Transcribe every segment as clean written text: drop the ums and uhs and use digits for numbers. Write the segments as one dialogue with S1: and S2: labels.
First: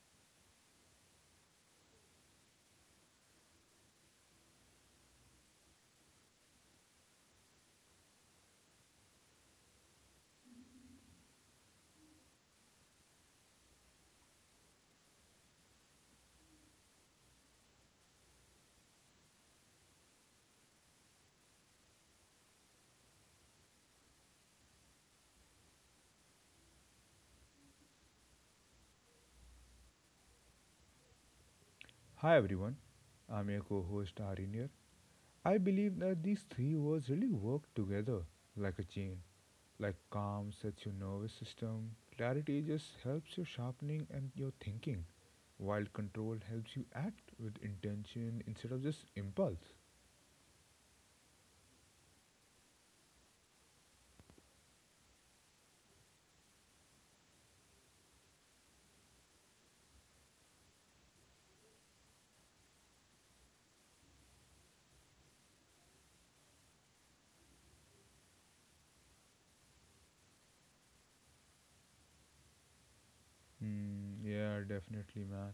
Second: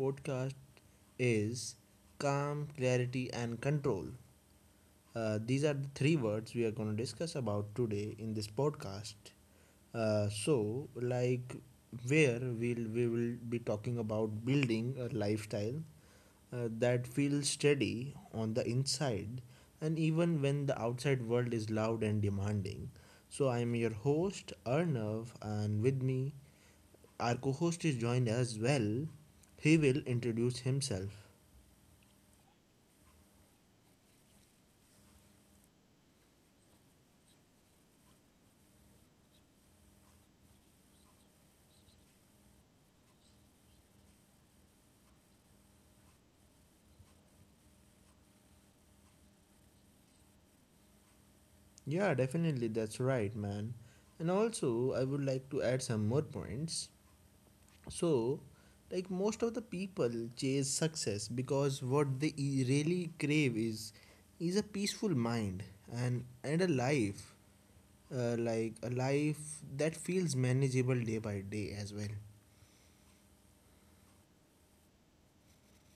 S1: podcast is Calm, Clarity, and Control. These are the three words we are going to discuss about today in this podcast. Uh, so, like, we will be talking about building a lifestyle that feels steady on the inside and even when the outside world is loud and demanding, so I am your host, Arnav, and with me, our co-host is joined as well. He will introduce himself.
S2: Hi everyone, I'm your co host Arin here. I believe that these three words really work together like a chain. Like calm sets your nervous system, clarity just helps your sharpening and your thinking, while control helps you act with intention instead of just impulse.
S1: Yeah, definitely, that's right, man. And also, I would like to add some more points. So, like, most of the people chase success because what they really crave is a peaceful mind and a life, like a life that feels manageable day by day as well.
S2: Hmm, yeah, definitely, man.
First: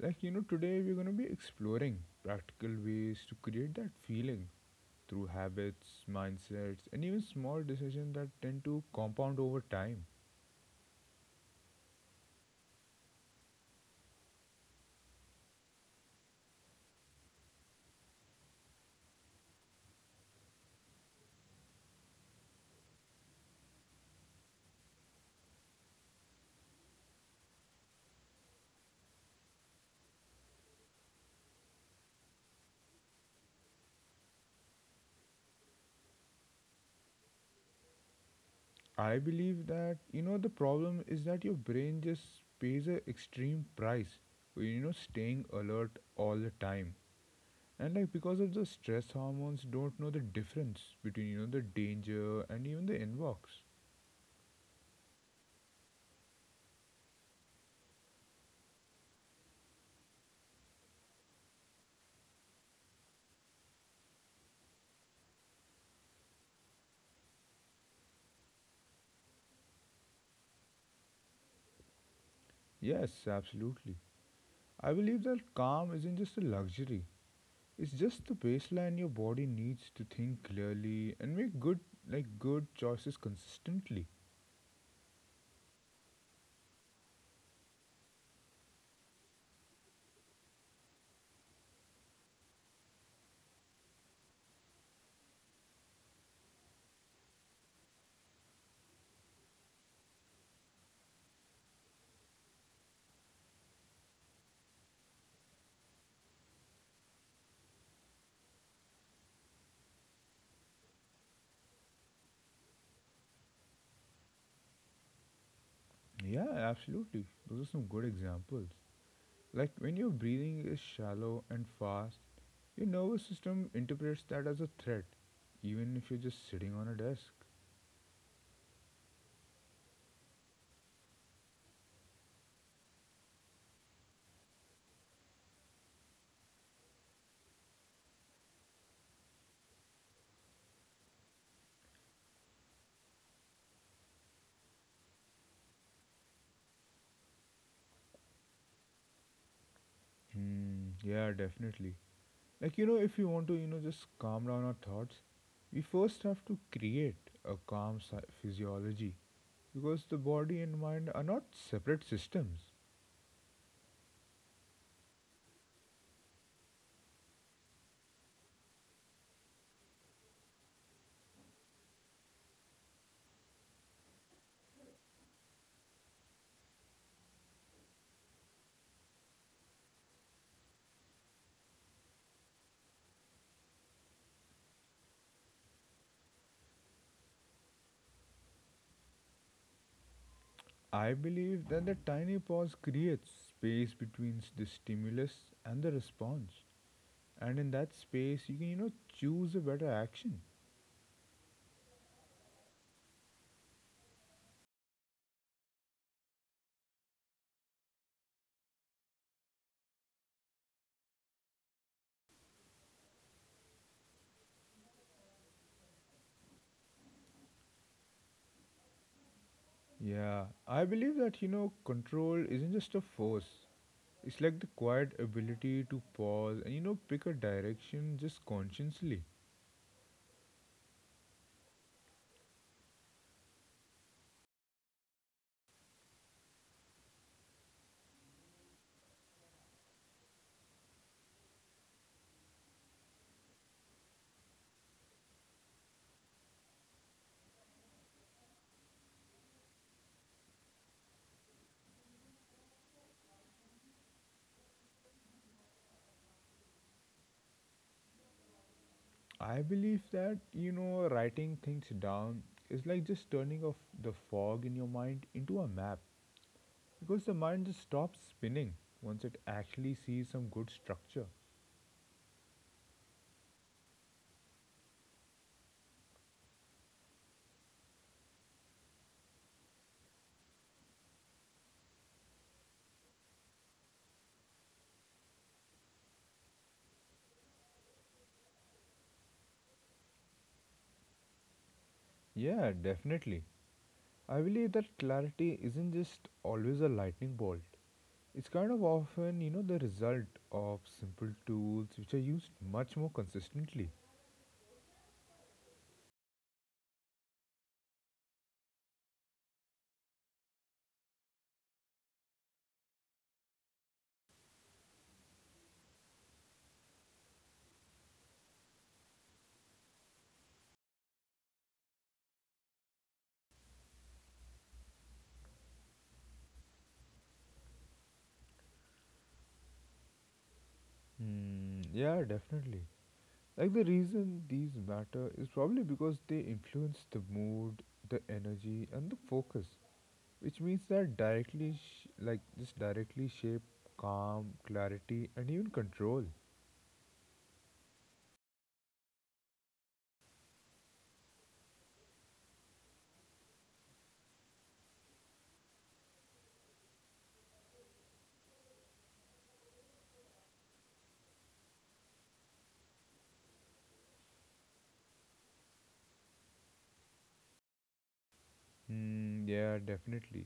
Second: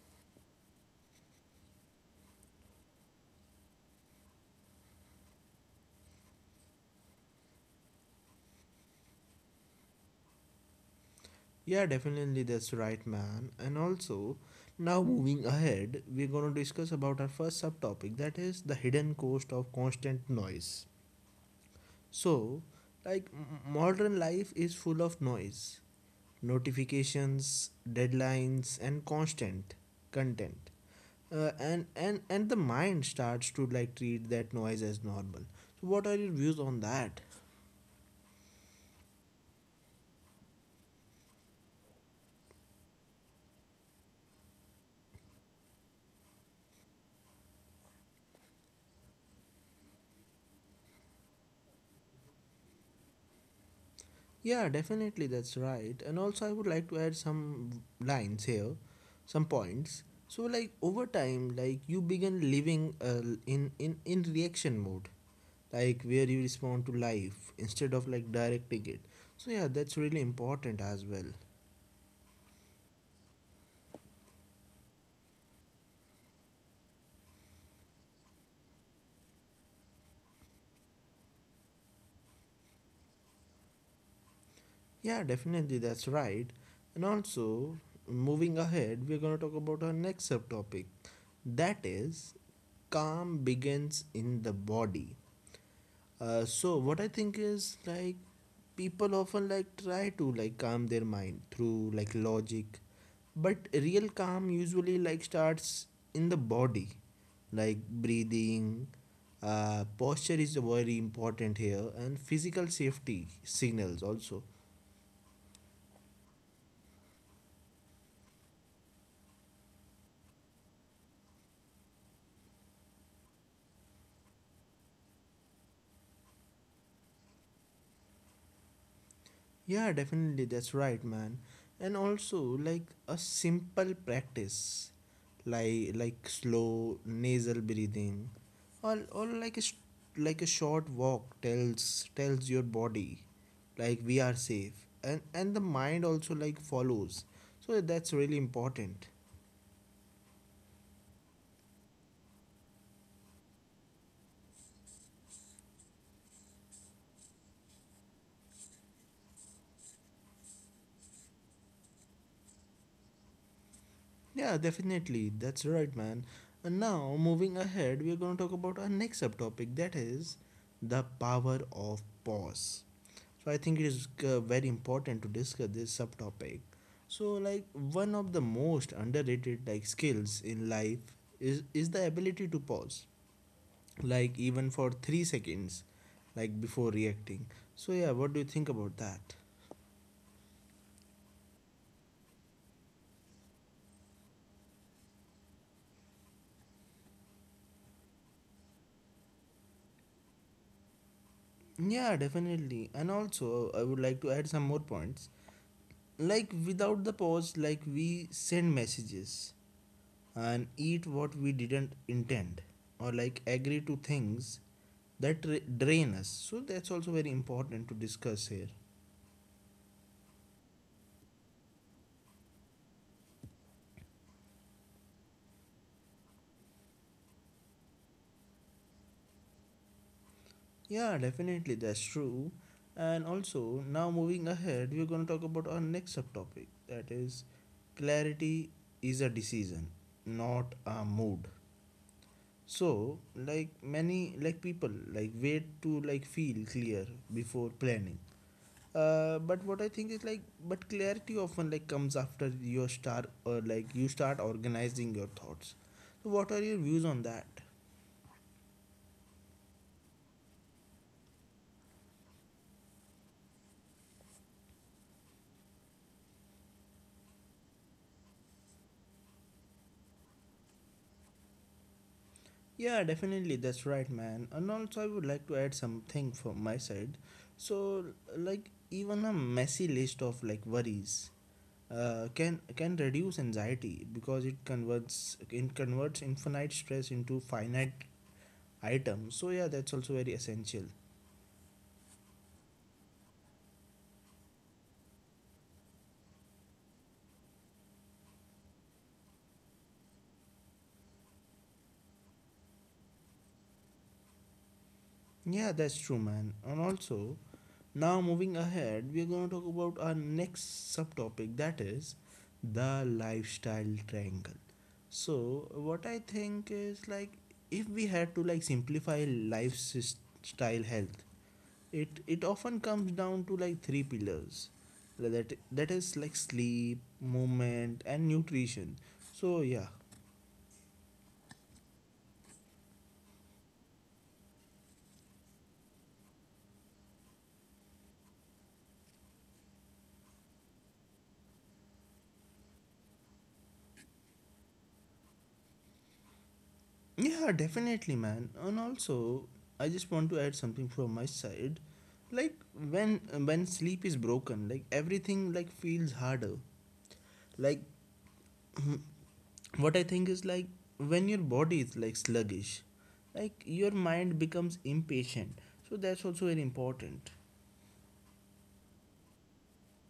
S2: Like, you know, today we're gonna be exploring practical ways to create that feeling through habits, mindsets, and even small decisions that tend to compound over time.
S1: Yeah, definitely, that's right, man. And also, now moving ahead, we're going to discuss about our first subtopic, that is the hidden cost of constant noise. So, like, modern life is full of noise, notifications, deadlines, and constant content. And the mind starts to like treat that noise as normal. So what are your views on that?
S2: I believe that you know the problem is that your brain just pays a extreme price for You know, staying alert all the time, and like because of the stress hormones, don't know the difference between you know the danger and even the inbox.
S1: Yeah, definitely, that's right. And also, I would like to add some lines here, some points. So, like, over time, like, you begin living, in reaction mode, like where you respond to life instead of like directing it. So, yeah, that's really important as well.
S2: Yes, absolutely. I believe that calm isn't just a luxury. It's just the baseline your body needs to think clearly and make good choices consistently.
S1: Yeah, definitely, that's right. And also, moving ahead, we're gonna talk about our next subtopic, that is, calm begins in the body. So what I think is like, people often like try to like calm their mind through like logic, but real calm usually like starts in the body, like breathing. Posture is very important here, and physical safety signals also.
S2: Yeah, absolutely. Those are some good examples. Like when your breathing is shallow and fast, your nervous system interprets that as a threat, even if you're just sitting on a desk.
S1: Yeah, definitely, that's right, man. And also, like a simple practice, like slow nasal breathing, or like a like a short walk tells your body, like, we are safe, and the mind also like follows. So that's really important.
S2: Hmm, yeah, definitely. Like, you know, if you want to, you know, just calm down our thoughts, we first have to create a calm physiology because the body and mind are not separate systems.
S1: Yeah, definitely. That's right, man. And now, moving ahead, we are going to talk about our next subtopic, that is the power of pause. So, I think it is very important to discuss this subtopic. So, like, one of the most underrated like skills in life is the ability to pause, like even for 3 seconds, like before reacting. So, yeah, what do you think about that?
S2: I believe that the tiny pause creates space between the stimulus and the response. And in that space, you can, you know, choose a better action.
S1: Yeah, definitely. And also, I would like to add some more points. Like, without the pause, like, we send messages and eat what we didn't intend or like agree to things that drain us, so that's also very important to discuss here.
S2: Yeah, I believe that you know control isn't just a force. It's like the quiet ability to pause and you know pick a direction just consciously.
S1: Yeah, definitely, that's true. And also, now moving ahead, we're going to talk about our next subtopic, that is clarity is a decision, not a mood. So, like, many like people like wait to like feel clear before planning. But what I think is like, but clarity often like comes after your start, or like you start organizing your thoughts. So what are your views on that?
S2: I believe that you know writing things down is like just turning off the fog in your mind into a map because the mind just stops spinning once it actually sees some good structure.
S1: Yeah, definitely, that's right, man. And also, I would like to add something from my side. So, like, even a messy list of like worries, can reduce anxiety because it converts infinite stress into finite items. So yeah, that's also very essential.
S2: Yeah, definitely. I believe that clarity isn't just always a lightning bolt. It's kind of often, you know, the result of simple tools which are used much more consistently.
S1: Yeah, that's true, man. And also, now, moving ahead, we are going to talk about our next subtopic, that is the lifestyle triangle. So, what I think is like, if we had to like simplify lifestyle health, it often comes down to like three pillars, that is like sleep, movement, and nutrition. So, yeah.
S2: Hmm, yeah, definitely. Like the reason these matter is probably because they influence the mood, the energy, and the focus, which means that directly, just directly shape calm, clarity, and even control.
S1: Yeah, definitely, man. And also, I just want to add something from my side. Like, when when sleep is broken, like, everything like feels harder. Like, what I think is like, when your body is like sluggish, like your mind becomes impatient. So that's also very important.
S2: Hmm, yeah, definitely.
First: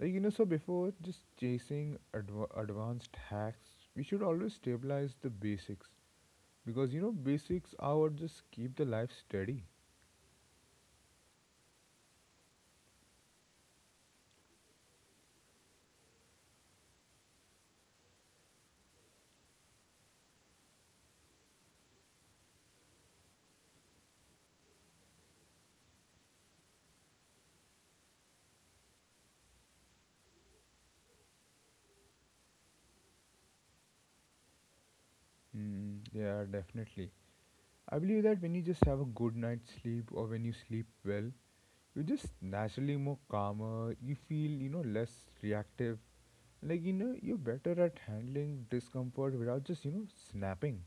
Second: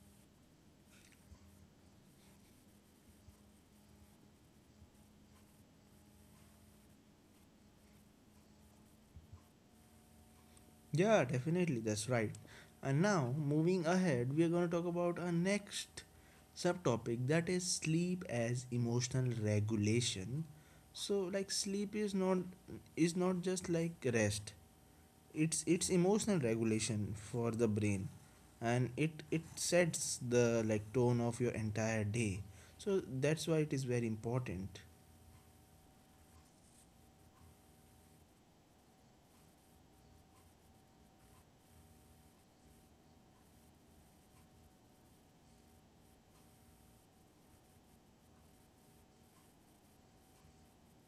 S2: Like you know, so before just chasing advanced hacks, we should always stabilize the basics because you know basics are what just keep the life steady.
S1: Yeah, definitely, that's right. And now, moving ahead, we are going to talk about our next subtopic, that is sleep as emotional regulation. So, like, sleep is not, is not just like rest. It's emotional regulation for the brain, and it sets the like tone of your entire day. So that's why it is very important.
S2: Mm, yeah, definitely. I believe that when you just have a good night's sleep or when you sleep well, you're just naturally more calmer, you feel, you know, less reactive. Like, you know, you're better at handling discomfort without just, you know, snapping.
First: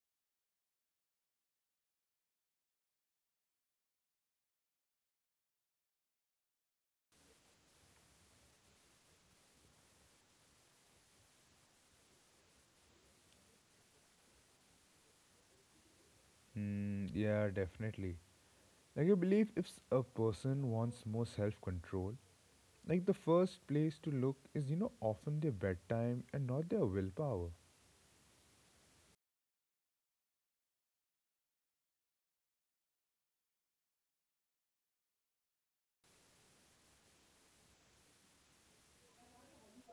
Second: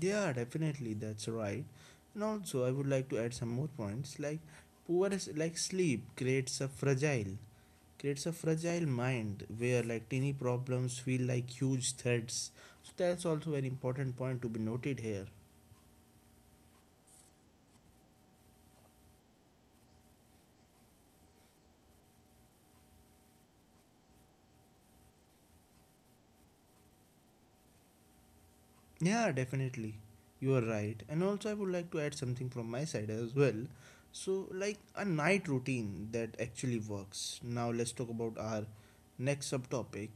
S1: Yeah, definitely, that's right. And also, I would like to add some more points. Like, poor, like sleep creates a fragile mind where like teeny problems feel like huge threats. So that's also an important point to be noted here.
S2: Mm, yeah, definitely. Like, I believe if a person wants more self control, like, the first place to look is, you know, often their bedtime and not their willpower.
S1: Yeah, definitely. You are right. And also, I would like to add something from my side as well. So, like a night routine that actually works. Now, let's talk about our next subtopic.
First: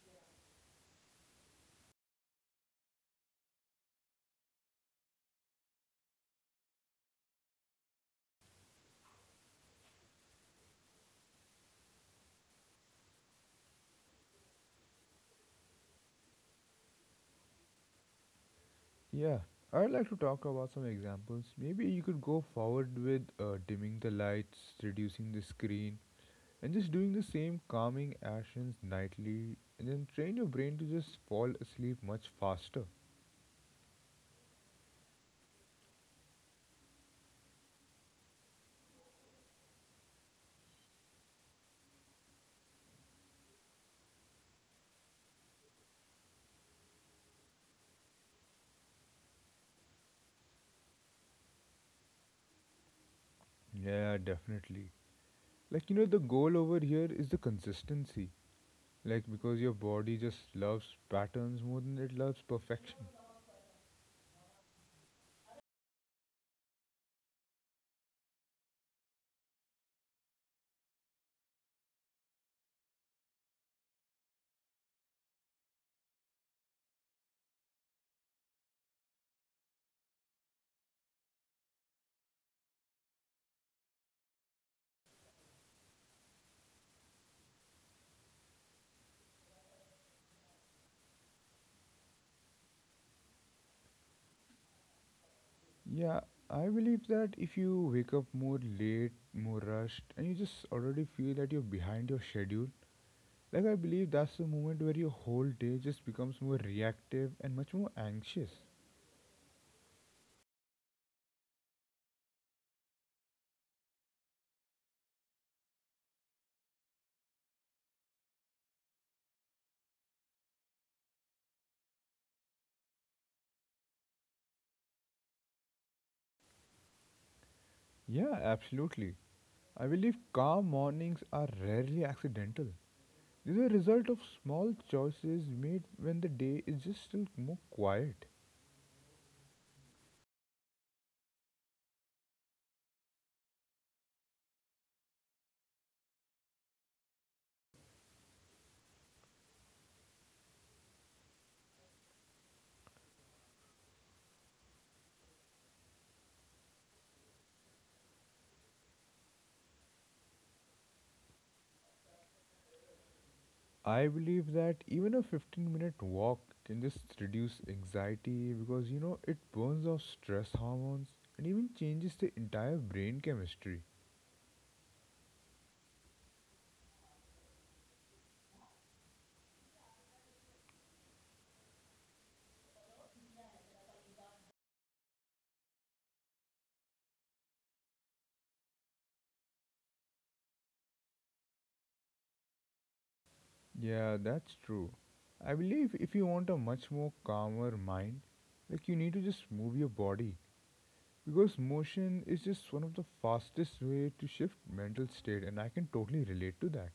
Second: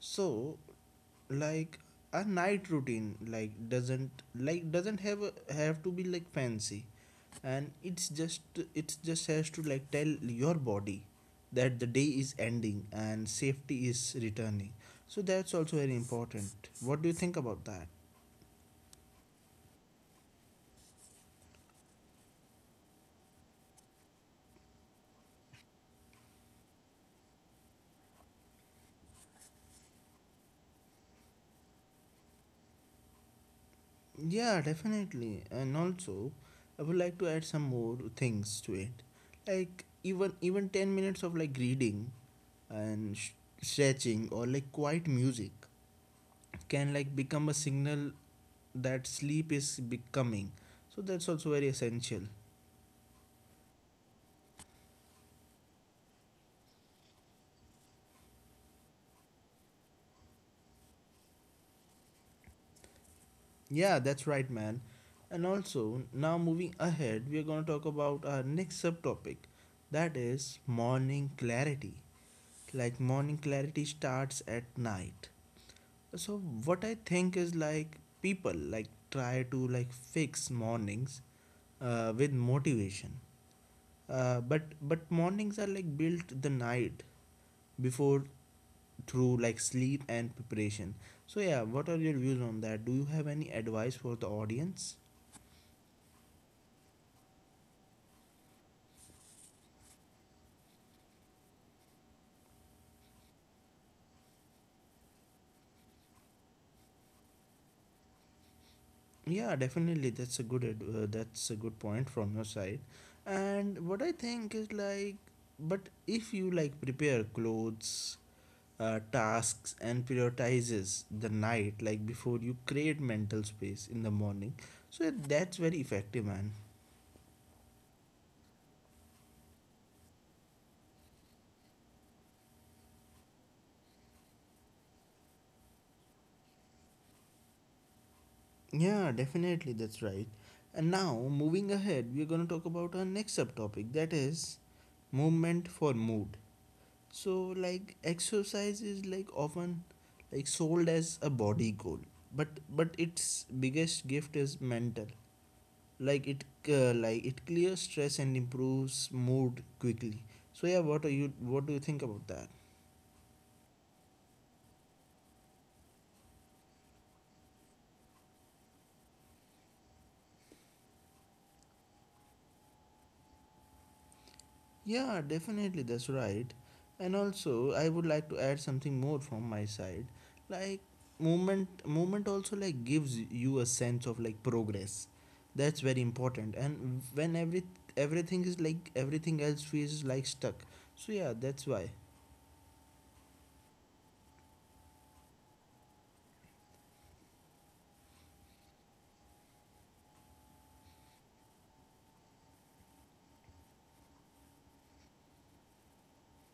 S1: So, like a night routine like doesn't have a, have to be like fancy, and it's just, it's just has to like tell your body that the day is ending and safety is returning. So that's also very important. What do you think about that?
S2: Yeah, I'd like to talk about some examples. Maybe you could go forward with dimming the lights, reducing the screen, and just doing the same calming actions nightly, and then train your brain to just fall asleep much faster.
S1: Yeah, definitely. And also, I would like to add some more things to it. Like, even 10 minutes of like reading and stretching or like quiet music can like become a signal that sleep is becoming. So that's also very essential.
S2: Yeah, definitely. Like, you know, the goal over here is the consistency. Like, because your body just loves patterns more than it loves perfection.
S1: Yeah, that's right, man. And also, now moving ahead, we are going to talk about our next subtopic, that is morning clarity. Like morning clarity starts at night. So what I think is like, people like try to like fix mornings with motivation, but mornings are like built the night before through like sleep and preparation. So yeah, what are your views on that? Do you have any advice for the audience?
S2: Yeah, I believe that if you wake up more late, more rushed, and you just already feel that you're behind your schedule, like, I believe that's the moment where your whole day just becomes more reactive and much more anxious.
S1: Yeah, definitely, that's a good that's a good point from your side. And what I think is like, but if you like prepare clothes, tasks, and prioritizes the night like before, you create mental space in the morning. So that's very effective, man.
S2: Yeah, absolutely. I believe calm mornings are rarely accidental. They're the result of small choices made when the day is just still more quiet.
S1: Yeah, definitely, that's right. And now, moving ahead, we're going to talk about our next subtopic, that is movement for mood. So, like, exercise is like often like sold as a body goal, but its biggest gift is mental. Like, it like it clears stress and improves mood quickly. So yeah, what do you think about that?
S2: I believe that even a 15-minute walk can just reduce anxiety because you know it burns off stress hormones and even changes the entire brain chemistry.
S1: Yeah, definitely, that's right. And also, I would like to add something more from my side. Like, movement also like gives you a sense of like progress. That's very important. And when everything is like everything else feels like stuck. So yeah, that's why.
S2: Yeah, that's true. I believe if you want a much more calmer mind, like you need to just move your body because motion is just one of the fastest way to shift mental state, and I can totally relate to that.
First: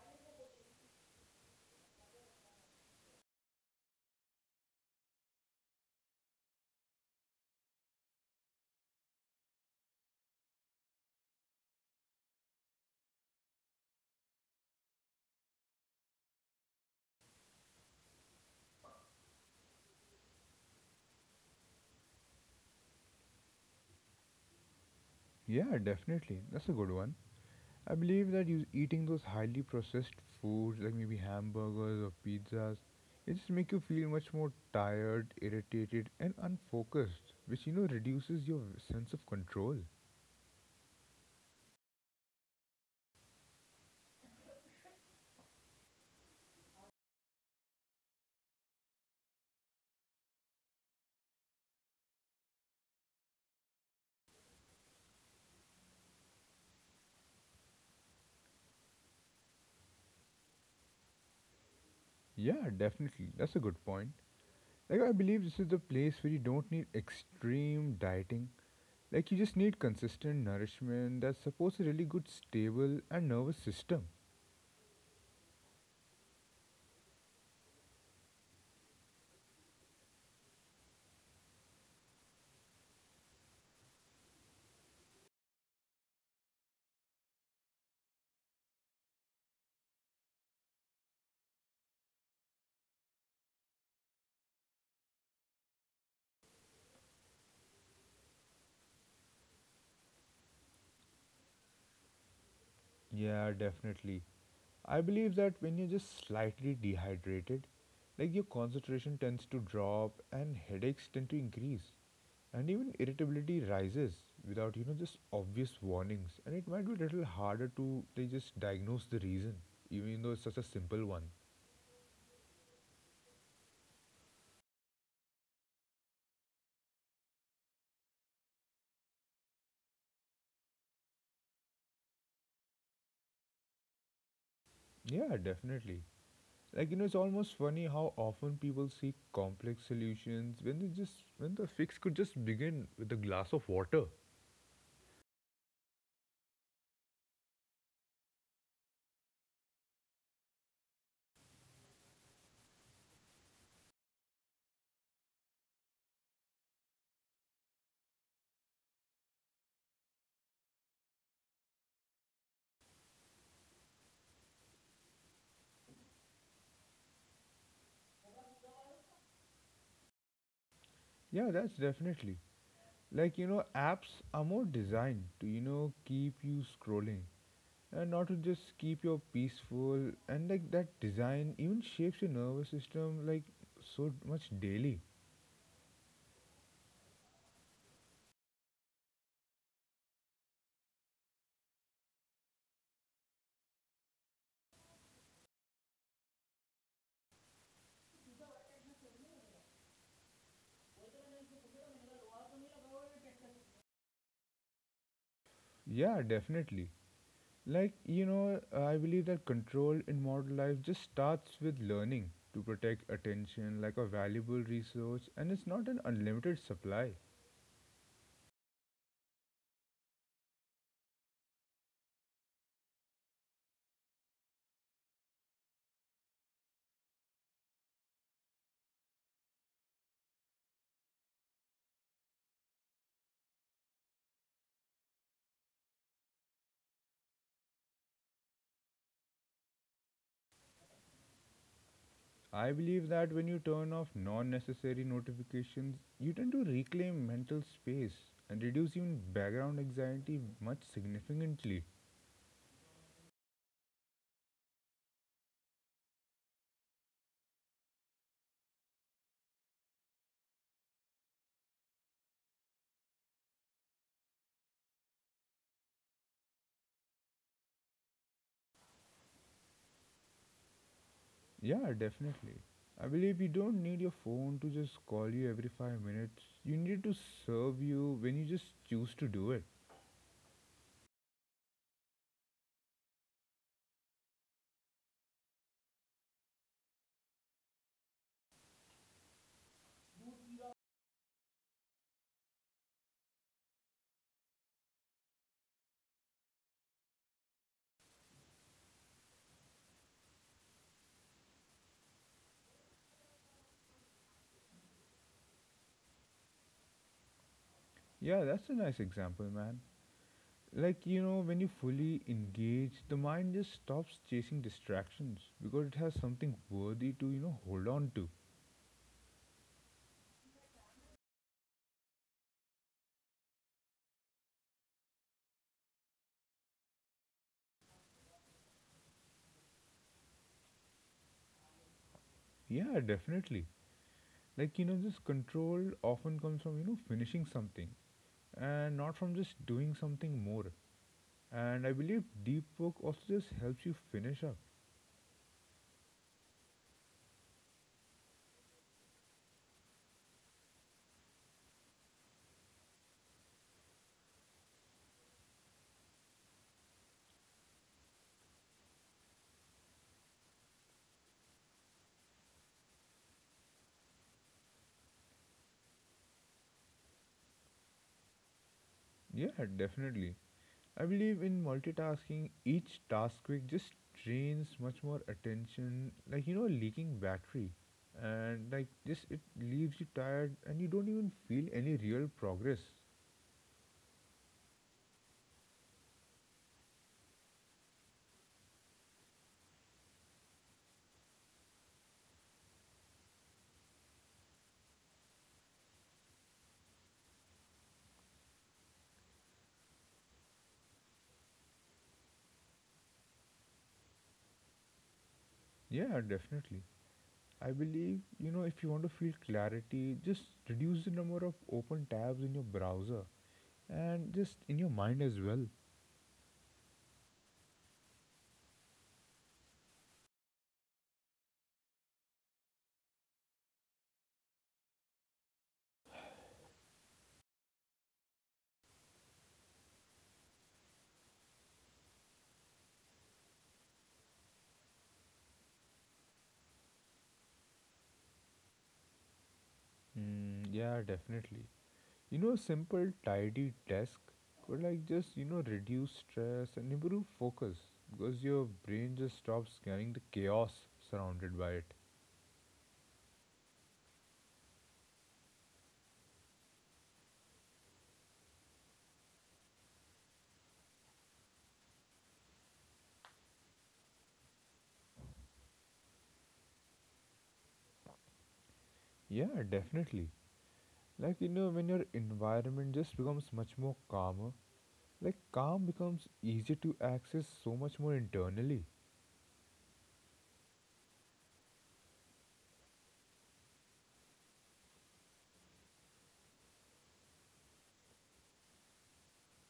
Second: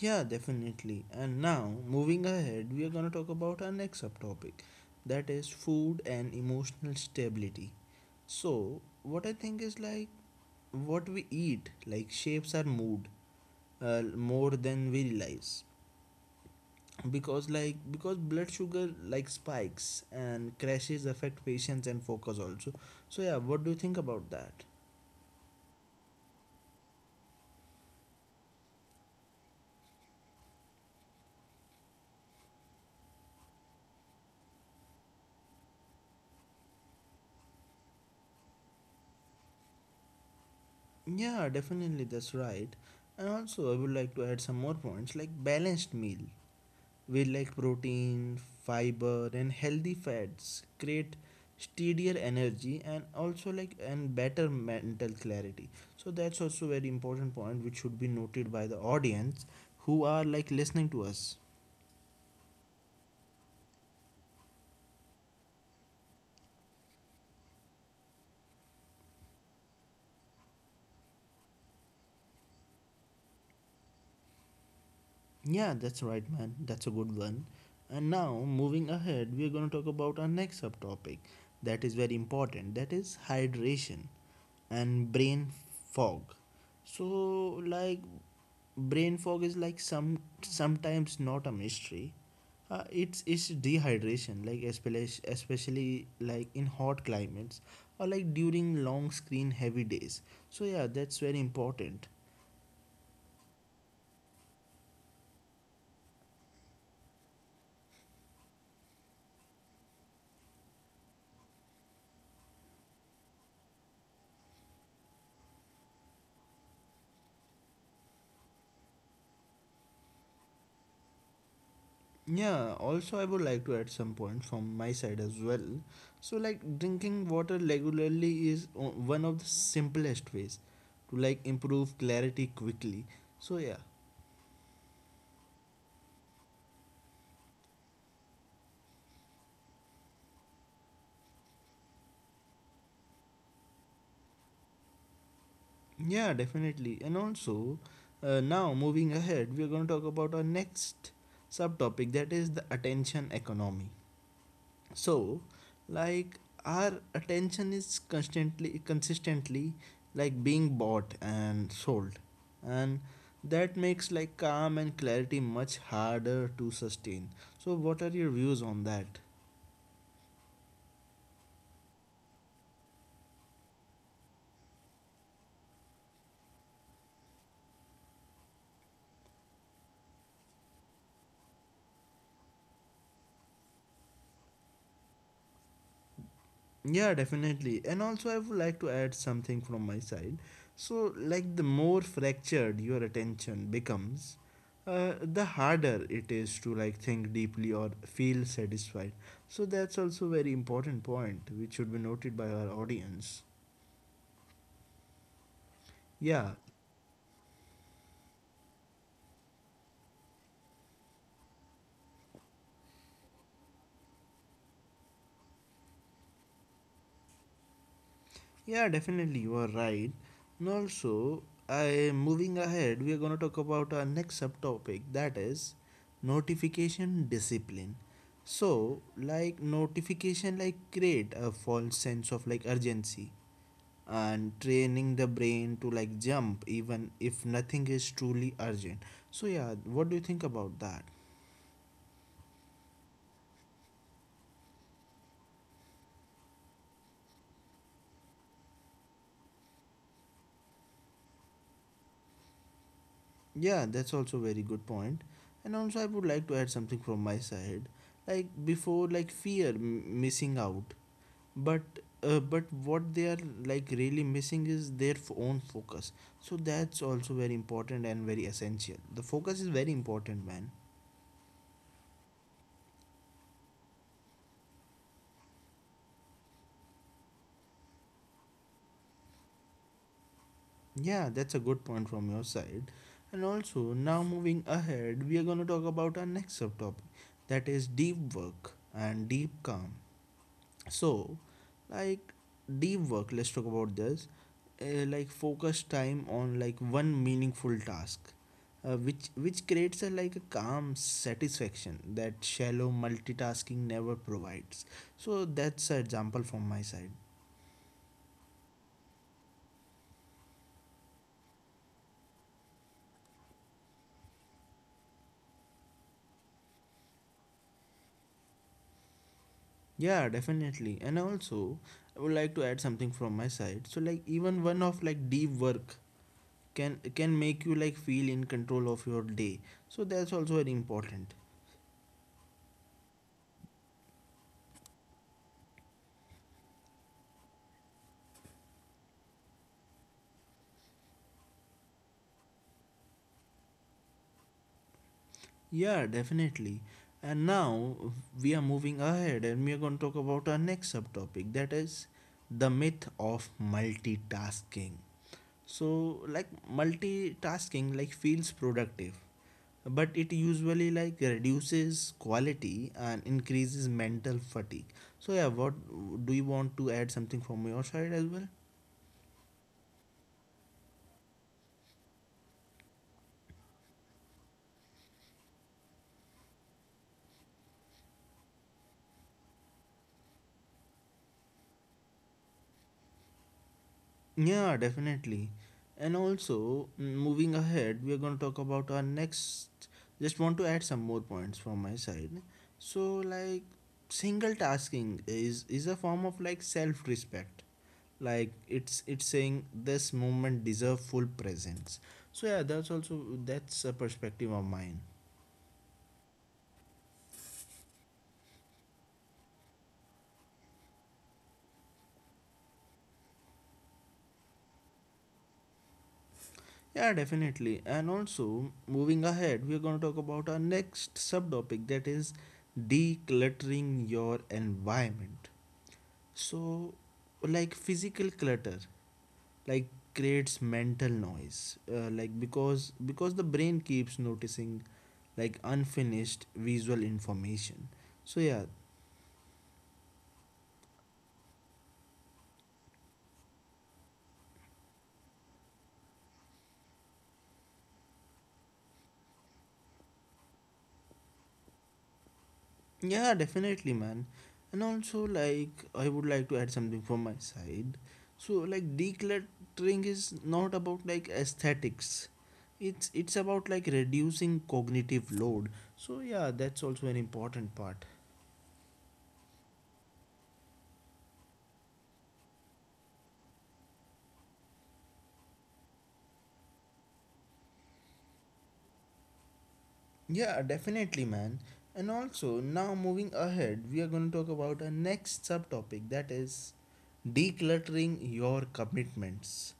S1: Yeah, definitely. And now, moving ahead, we are going to talk about our next subtopic, that is food and emotional stability. So, what I think is like, what we eat like shapes our mood, more than we realize, because because blood sugar like spikes and crashes affect patience and focus also. So yeah, what do you think about that?
S2: Yeah, definitely. That's a good one. I believe that you eating those highly processed foods like maybe hamburgers or pizzas, it just make you feel much more tired, irritated and unfocused, which you know reduces your sense of control.
S1: Yeah, definitely, that's right. And also, I would like to add some more points. Like, balanced meal, we like protein, fiber, and healthy fats create steadier energy, and also like and better mental clarity. So that's also very important point which should be noted by the audience who are like listening to us.
S2: Yeah, definitely. That's a good point. Like I believe this is the place where you don't need extreme dieting. Like you just need consistent nourishment that supports a really good stable and nervous system.
S1: Yeah, that's right, man. That's a good one. And now, moving ahead, we are going to talk about our next subtopic that is very important. That is hydration and brain fog. So like, brain fog is like sometimes not a mystery. It's dehydration, like, especially like in hot climates, or like during long screen heavy days. So yeah, that's very important.
S2: Yeah, definitely. I believe that when you're just slightly dehydrated, like your concentration tends to drop and headaches tend to increase and even irritability rises without you know just obvious warnings, and it might be a little harder to they just diagnose the reason even though it's such a simple one.
S1: Yeah, also I would like to add some point from my side as well. So like, drinking water regularly is one of the simplest ways to like improve clarity quickly. So yeah.
S2: Yeah, definitely. Like you know, it's almost funny how often people seek complex solutions when they just when the fix could just begin with a glass of water.
S1: Yeah, definitely. And also, now moving ahead, we are going to talk about our next subtopic, that is the attention economy. So, like, our attention is constantly consistently like being bought and sold. And that makes like calm and clarity much harder to sustain. So, what are your views on that?
S2: Yeah, that's definitely. Like you know, apps are more designed to you know keep you scrolling and not to just keep you peaceful. And like that design even shapes your nervous system like so much daily.
S1: Yeah, definitely. And also, I would like to add something from my side. So, like, the more fractured your attention becomes, the harder it is to like think deeply or feel satisfied. So that's also very important point which should be noted by our audience. Yeah.
S2: Yeah, definitely. Like, you know, I believe that control in modern life just starts with learning to protect attention like a valuable resource, and it's not an unlimited supply.
S1: Yeah, definitely, you are right. And also, I moving ahead, we are gonna talk about our next subtopic, that is notification discipline. So, like, notification, like, create a false sense of like urgency and training the brain to like jump even if nothing is truly urgent. So yeah, what do you think about that?
S2: I believe that when you turn off non necessary notifications, you tend to reclaim mental space and reduce even background anxiety much significantly.
S1: Yeah, that's also very good point. And also, I would like to add something from my side, like before, like fear missing out but but what they are like really missing is their own focus. So that's also very important and very essential. The focus is very important, man.
S2: Yeah, definitely. I believe you don't need your phone to just call you every 5 minutes. You need it to serve you when you just choose to do it.
S1: Yeah, that's a good point from your side. And also, now moving ahead, we are going to talk about our next subtopic, that is deep work and deep calm. So, like deep work, let's talk about this. Like focus time on like one meaningful task, which creates a like a calm satisfaction that shallow multitasking never provides. So that's an example from my side.
S2: Yeah, that's a nice example, man. Like you know when you fully engage the mind just stops chasing distractions because it has something worthy to you know hold on to.
S1: Yeah, definitely. And also, I would like to add something from my side. So like even one of like deep work can make you like feel in control of your day. So that's also very important.
S2: Yeah, definitely. Like you know this control often comes from you know finishing something and not from just doing something more, and I believe deep work also just helps you finish up.
S1: Yeah, definitely. And now we are moving ahead and we are going to talk about our next subtopic, that is the myth of multitasking. So, like multitasking like feels productive, but it usually like reduces quality and increases mental fatigue. So, yeah, what do you want to add something from your side as well?
S2: Yeah, definitely. I believe in multitasking. Each task quick just drains much more attention, like you know, a leaking battery, and like just it leaves you tired, and you don't even feel any real progress.
S1: Yeah, definitely. And also, moving ahead, we are going to talk about our next. Just want to add some more points from my side. So, like, single tasking is a form of like self respect. Like it's saying this moment deserve full presence. So yeah, that's a perspective of mine.
S2: Yeah, definitely. I believe you know if you want to feel clarity, just reduce the number of open tabs in your browser and just in your mind as well.
S1: Yeah, definitely. And also, moving ahead, we're going to talk about our next subtopic, that is decluttering your environment. So, like physical clutter, like creates mental noise, like because the brain keeps noticing, like unfinished visual information. So yeah,
S2: Mm, yeah, definitely. You know, a simple, tidy desk could like just, you know, reduce stress and improve focus because your brain just stops scanning the chaos surrounded by it.
S1: yeah, definitely, man. And also, like I would like to add something from my side. So like decluttering is not about like aesthetics. It's about like reducing cognitive load. So yeah, that's also an important part.
S2: Yeah, definitely. Like, you know, when your environment just becomes much more calmer, like, calm becomes easier to access so much more internally.
S1: Yeah, definitely, man. And also, now moving ahead, we are going to talk about our next subtopic, that is decluttering your commitments.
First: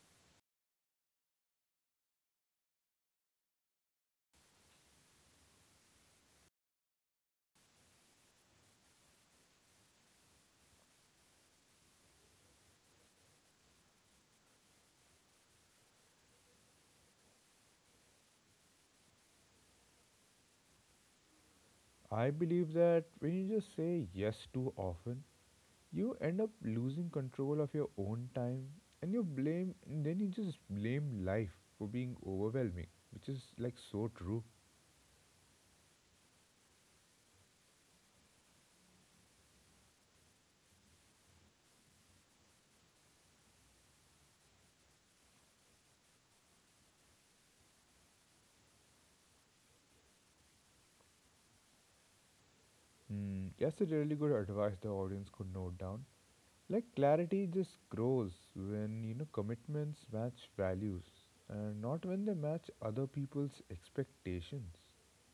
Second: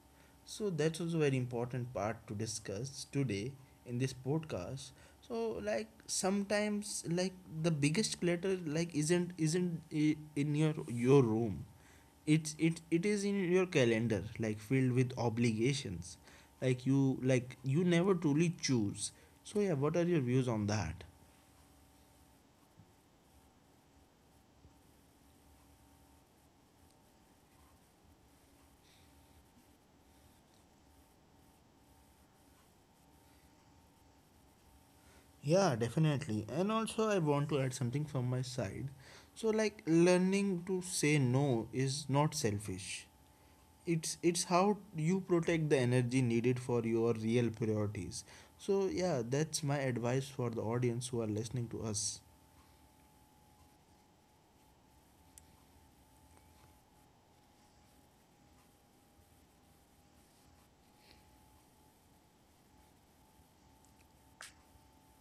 S1: So, that's also very important part to discuss today in this podcast. So, like sometimes, like the biggest clutter, like isn't in your room. It's it it is in your calendar, like filled with obligations, like you never truly choose. So yeah, what are your views on that?
S2: I believe that when you just say yes too often, you end up losing control of your own time and you just blame life for being overwhelming, which is like so true.
S1: Yeah, definitely, and also I want to add something from my side. So like learning to say no is not selfish. It's how you protect the energy needed for your real priorities. So yeah, that's my advice for the audience who are listening to us.
S2: Hmm, that's a really good advice the audience could note down. Like clarity just grows when you know commitments match values and not when they match other people's expectations.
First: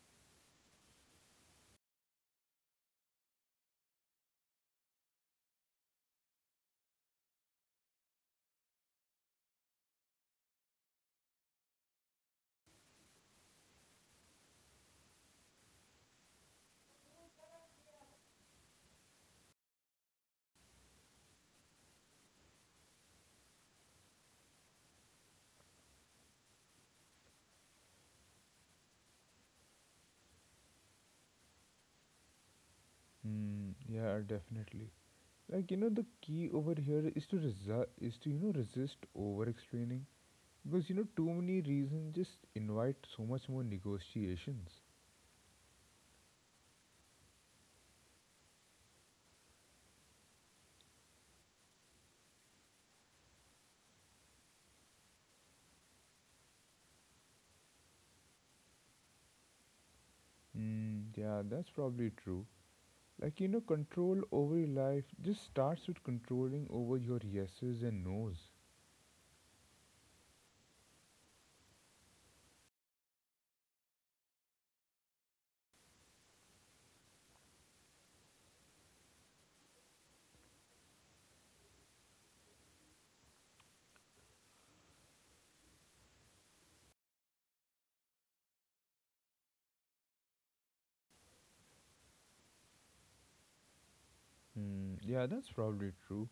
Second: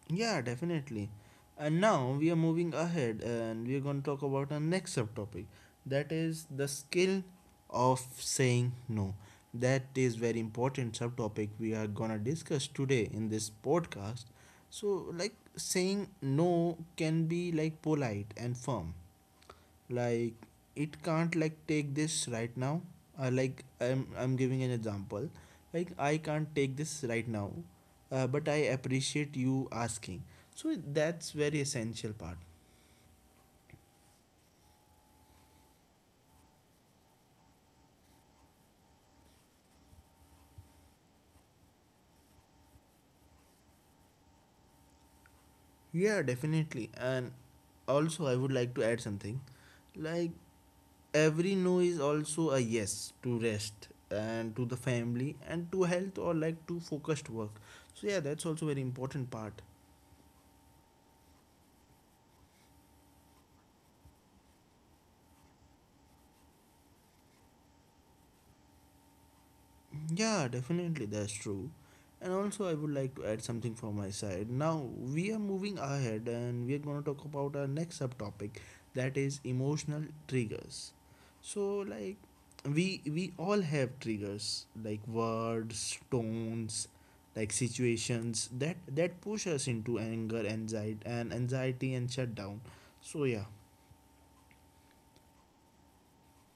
S1: Yeah, definitely. And now we are moving ahead and we are going to talk about our next subtopic, that is the skill of saying no. That is very important subtopic we are going to discuss today in this podcast. So like saying no can be like polite and firm. Like it can't like take this right now. Like I'm giving an example, like I can't take this right now, but I appreciate you asking. So that's very essential part.
S2: Hmm, yeah, definitely. Like you know the key over here is to you know resist over explaining. Because you know, too many reasons just invite so much more negotiations.
S1: Yeah, definitely, and also I would like to add something. Like every no is also a yes to rest and to the family and to health, or like to focused work. So yeah, that's also very important part.
S2: Mm, yeah, that's probably true. Like, you know, control over your life just starts with controlling over your yeses and nos.
S1: Yeah, definitely, that's true. And also, I would like to add something from my side. Now, we are moving ahead and we are going to talk about our next subtopic, that is emotional triggers. So, like, we all have triggers like words, tones, like situations that push us into anger, anxiety, and shutdown. So, yeah.
S2: Mm, yeah, that's probably true.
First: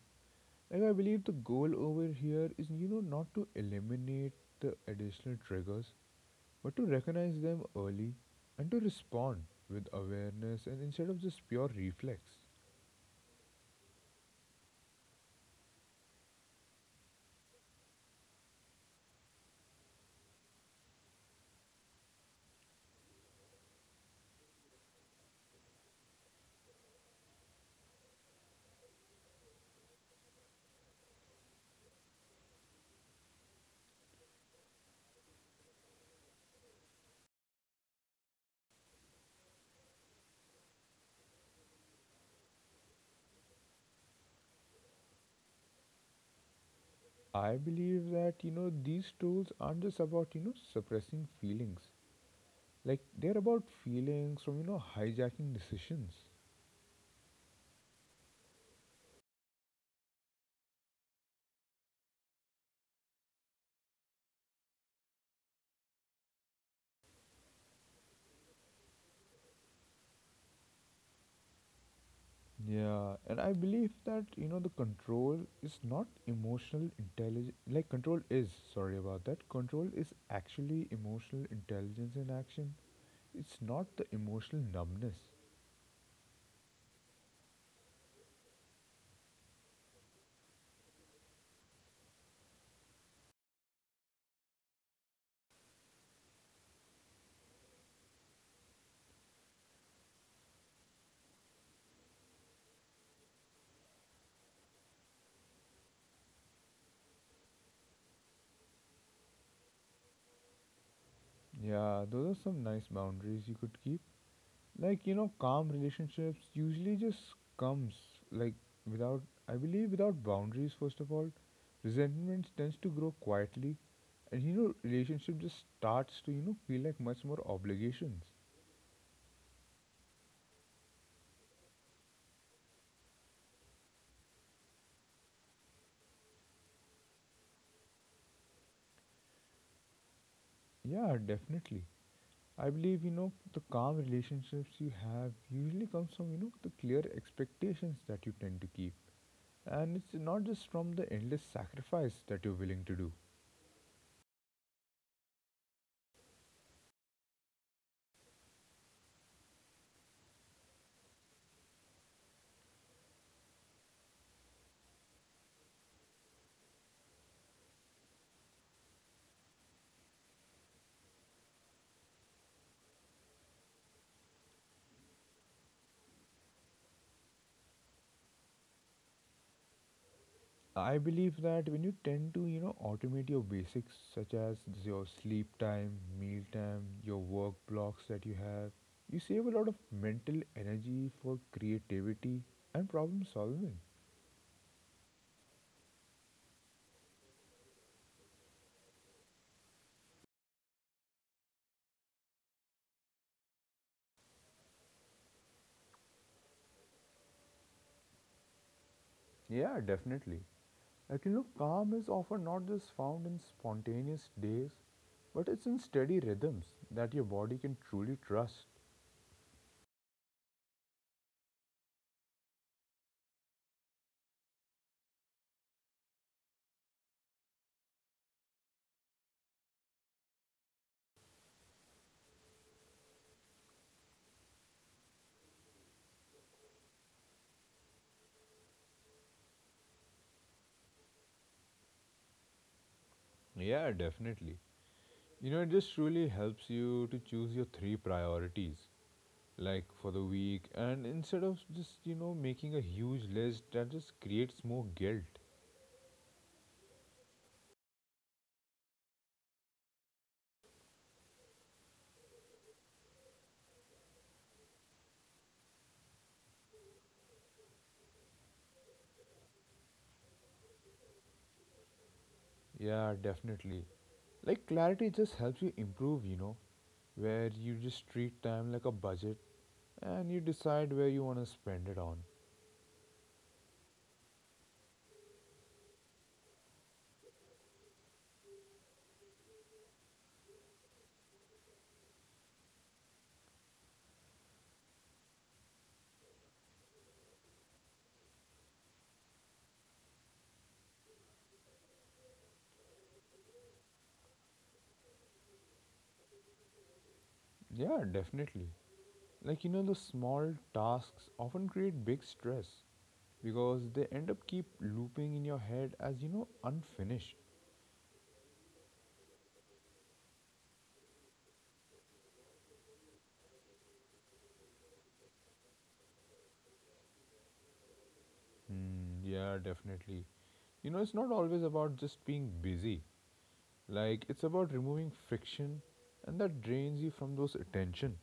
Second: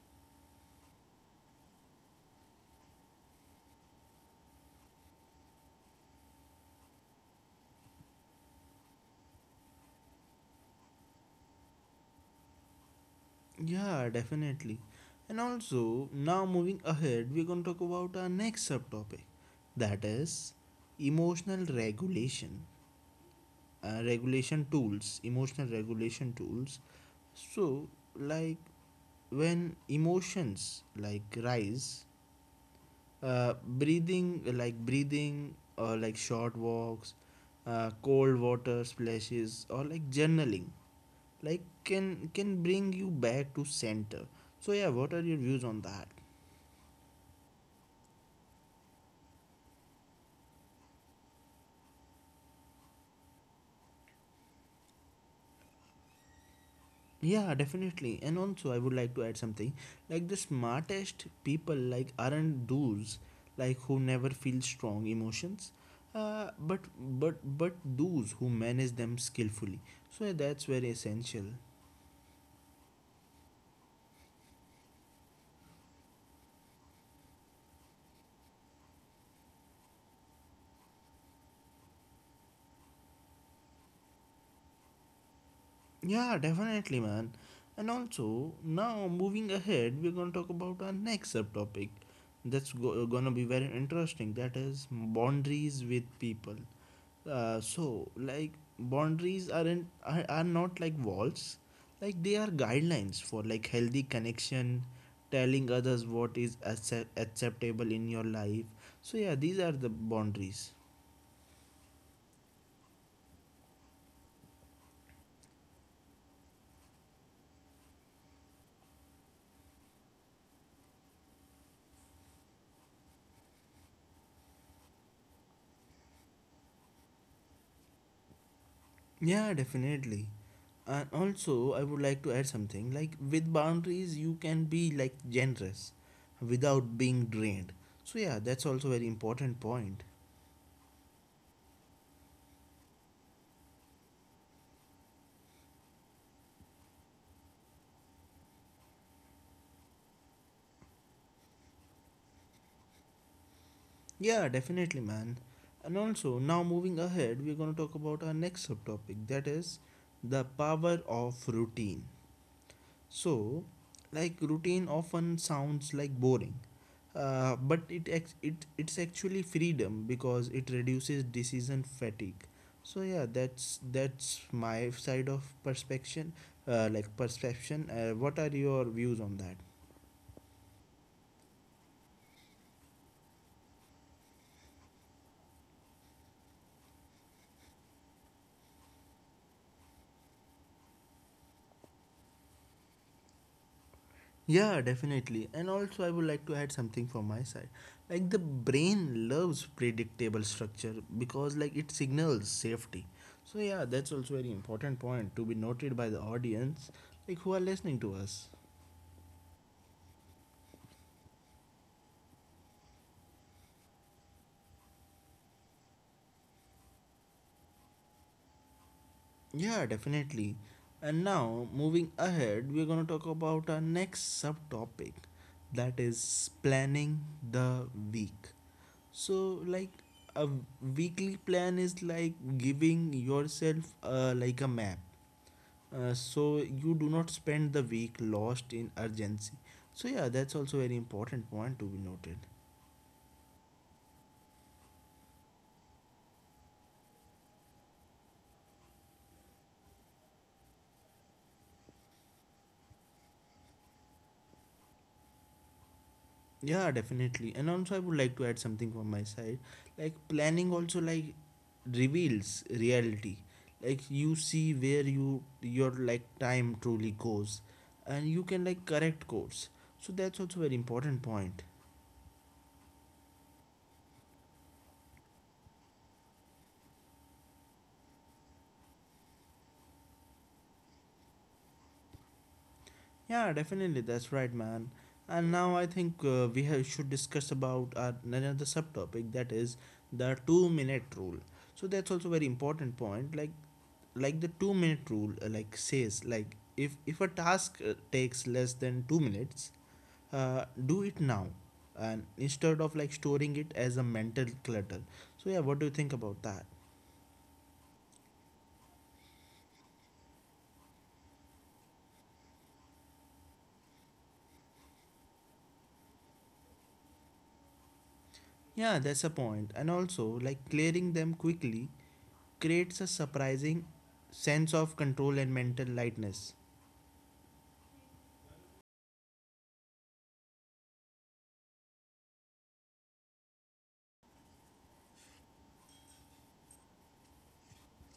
S2: Like, I believe the goal over here is, you know, not to eliminate the additional triggers, but to recognize them early and to respond with awareness and instead of just pure reflex.
S1: Yeah, definitely. And also, now moving ahead, we're going to talk about our next subtopic that is emotional regulation, emotional regulation tools. So, like when emotions like rise, like breathing, or like short walks, cold water splashes, or like journaling like can bring you back to center. So yeah, what are your views on that?
S2: I believe that you know these tools aren't just about you know suppressing feelings. Like they're about feelings from you know hijacking decisions.
S1: Yeah, definitely, and also I would like to add something. Like the smartest people like aren't those like who never feel strong emotions, but those who manage them skillfully. So yeah, that's very essential.
S2: Yeah, and I believe that you know the control is not emotional intelligence. Like control is sorry about that. Control is actually emotional intelligence in action. It's not the emotional numbness.
S1: Yeah, definitely, man. And also, now moving ahead, we're gonna talk about our next subtopic gonna be very interesting. That is boundaries with people. So, like, boundaries are not like walls, like, they are guidelines for like healthy connection, telling others what is acceptable in your life. So, yeah, these are the boundaries.
S2: Yeah, those are some nice boundaries you could keep. Like you know calm relationships usually just comes, like, without, I believe without boundaries first of all resentment tends to grow quietly, and you know relationship just starts to you know feel like much more obligations.
S1: Yeah, definitely. And also, I would like to add something, like with boundaries, you can be like generous without being drained. So, yeah, that's also very important point.
S2: Yeah, definitely. I believe you know the calm relationships you have usually comes from you know the clear expectations that you tend to keep, and it's not just from the endless sacrifice that you're willing to do.
S1: Yeah, definitely, man. And also, now moving ahead, we're going to talk about our next subtopic, that is the power of routine. So, like routine often sounds like boring, but it's actually freedom because it reduces decision fatigue. So yeah, that's my side of perspective, like perception. What are your views on that?
S2: I believe that when you tend to, you know, automate your basics such as your sleep time, meal time, your work blocks that you have, you save a lot of mental energy for creativity and problem solving.
S1: Yeah, definitely. And also, I would like to add something from my side. Like, the brain loves predictable structure because, like, it signals safety. So, yeah, that's also very important point to be noted by the audience, like, who are listening to us.
S2: Yeah, definitely. Like you know, calm is often not just found in spontaneous days, but it's in steady rhythms that your body can truly trust.
S1: Yeah, definitely. And now, moving ahead, we're going to talk about our next subtopic, that is planning the week. So, like, a weekly plan is like giving yourself like a map, so you do not spend the week lost in urgency. So yeah, that's also very important point to be noted.
S2: Yeah, definitely. You know, it just truly helps you to choose your three priorities like for the week, and instead of just you know making a huge list that just creates more guilt.
S1: Yeah, definitely, and also I would like to add something from my side. Like planning also like reveals reality. Like you see where your like time truly goes, and you can like correct course. So that's also very important point.
S2: Yeah, definitely. Like clarity just helps you improve you know where you just treat time like a budget, and you decide where you want to spend it on.
S1: Yeah, definitely. That's right, man. And now I think should discuss about another subtopic, that is the two-minute rule. So that's also very important point. Like the two-minute rule, like says, like if a task takes less than 2 minutes, do it now, and instead of like storing it as a mental clutter. So yeah, what do you think about that?
S2: Yeah, definitely. Like you know the small tasks often create big stress because they end up keep looping in your head as you know unfinished.
S1: Yeah, that's a point. And also, like clearing them quickly creates a surprising sense of control and mental lightness.
S2: Hmm, yeah, definitely. You know, it's not always about just being busy. Like it's about removing friction and that drains you from those attention.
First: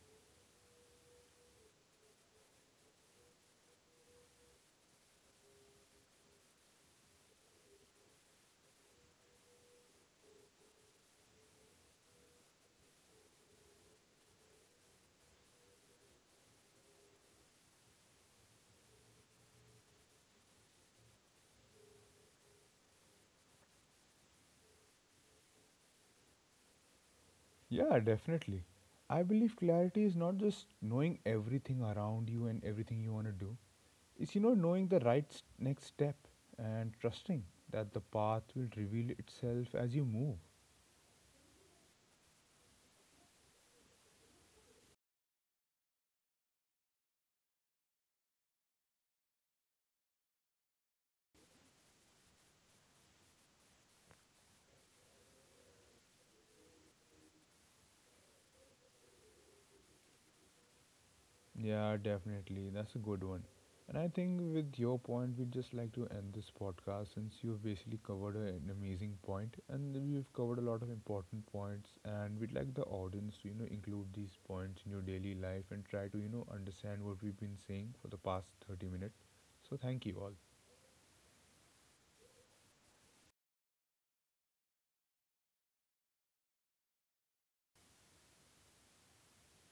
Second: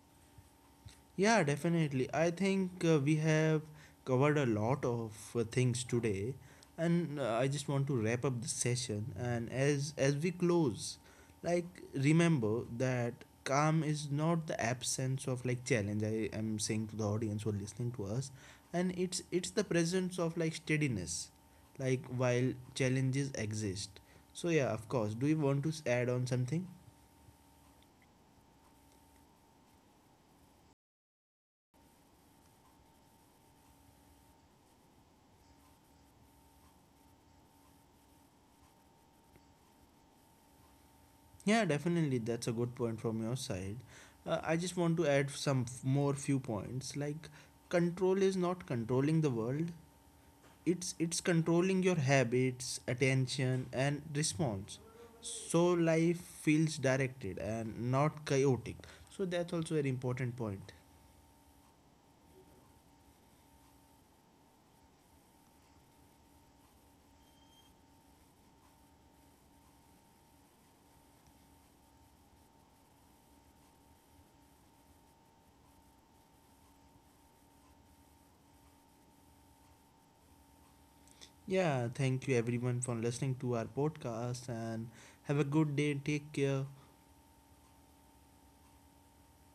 S1: Yeah, definitely. I think we have covered a lot of things today, and I just want to wrap up the session. And as we close, like remember that calm is not the absence of like challenge. I am saying to the audience who are listening to us, and it's the presence of like steadiness, like while challenges exist. So yeah, of course. Do you want to add on something?
S2: Yeah, definitely. I believe clarity is not just knowing everything around you and everything you want to do. It's you know knowing the right next step and trusting that the path will reveal itself as you move.
S1: Yeah, definitely. That's a good point from your side. I just want to add some more few points. Like, control is not controlling the world. It's controlling your habits, attention, and response. So life feels directed and not chaotic. So that's also an important point.
S2: Yeah, definitely. That's a good one. And I think with your point, we'd just like to end this podcast since you've basically covered an amazing point, and we've covered a lot of important points, and we'd like the audience to, you know, include these points in your daily life and try to, you know, understand what we've been saying for the past 30 minutes. So thank you all.
S1: Yeah, thank you everyone for listening to our podcast and have a good day. Take care.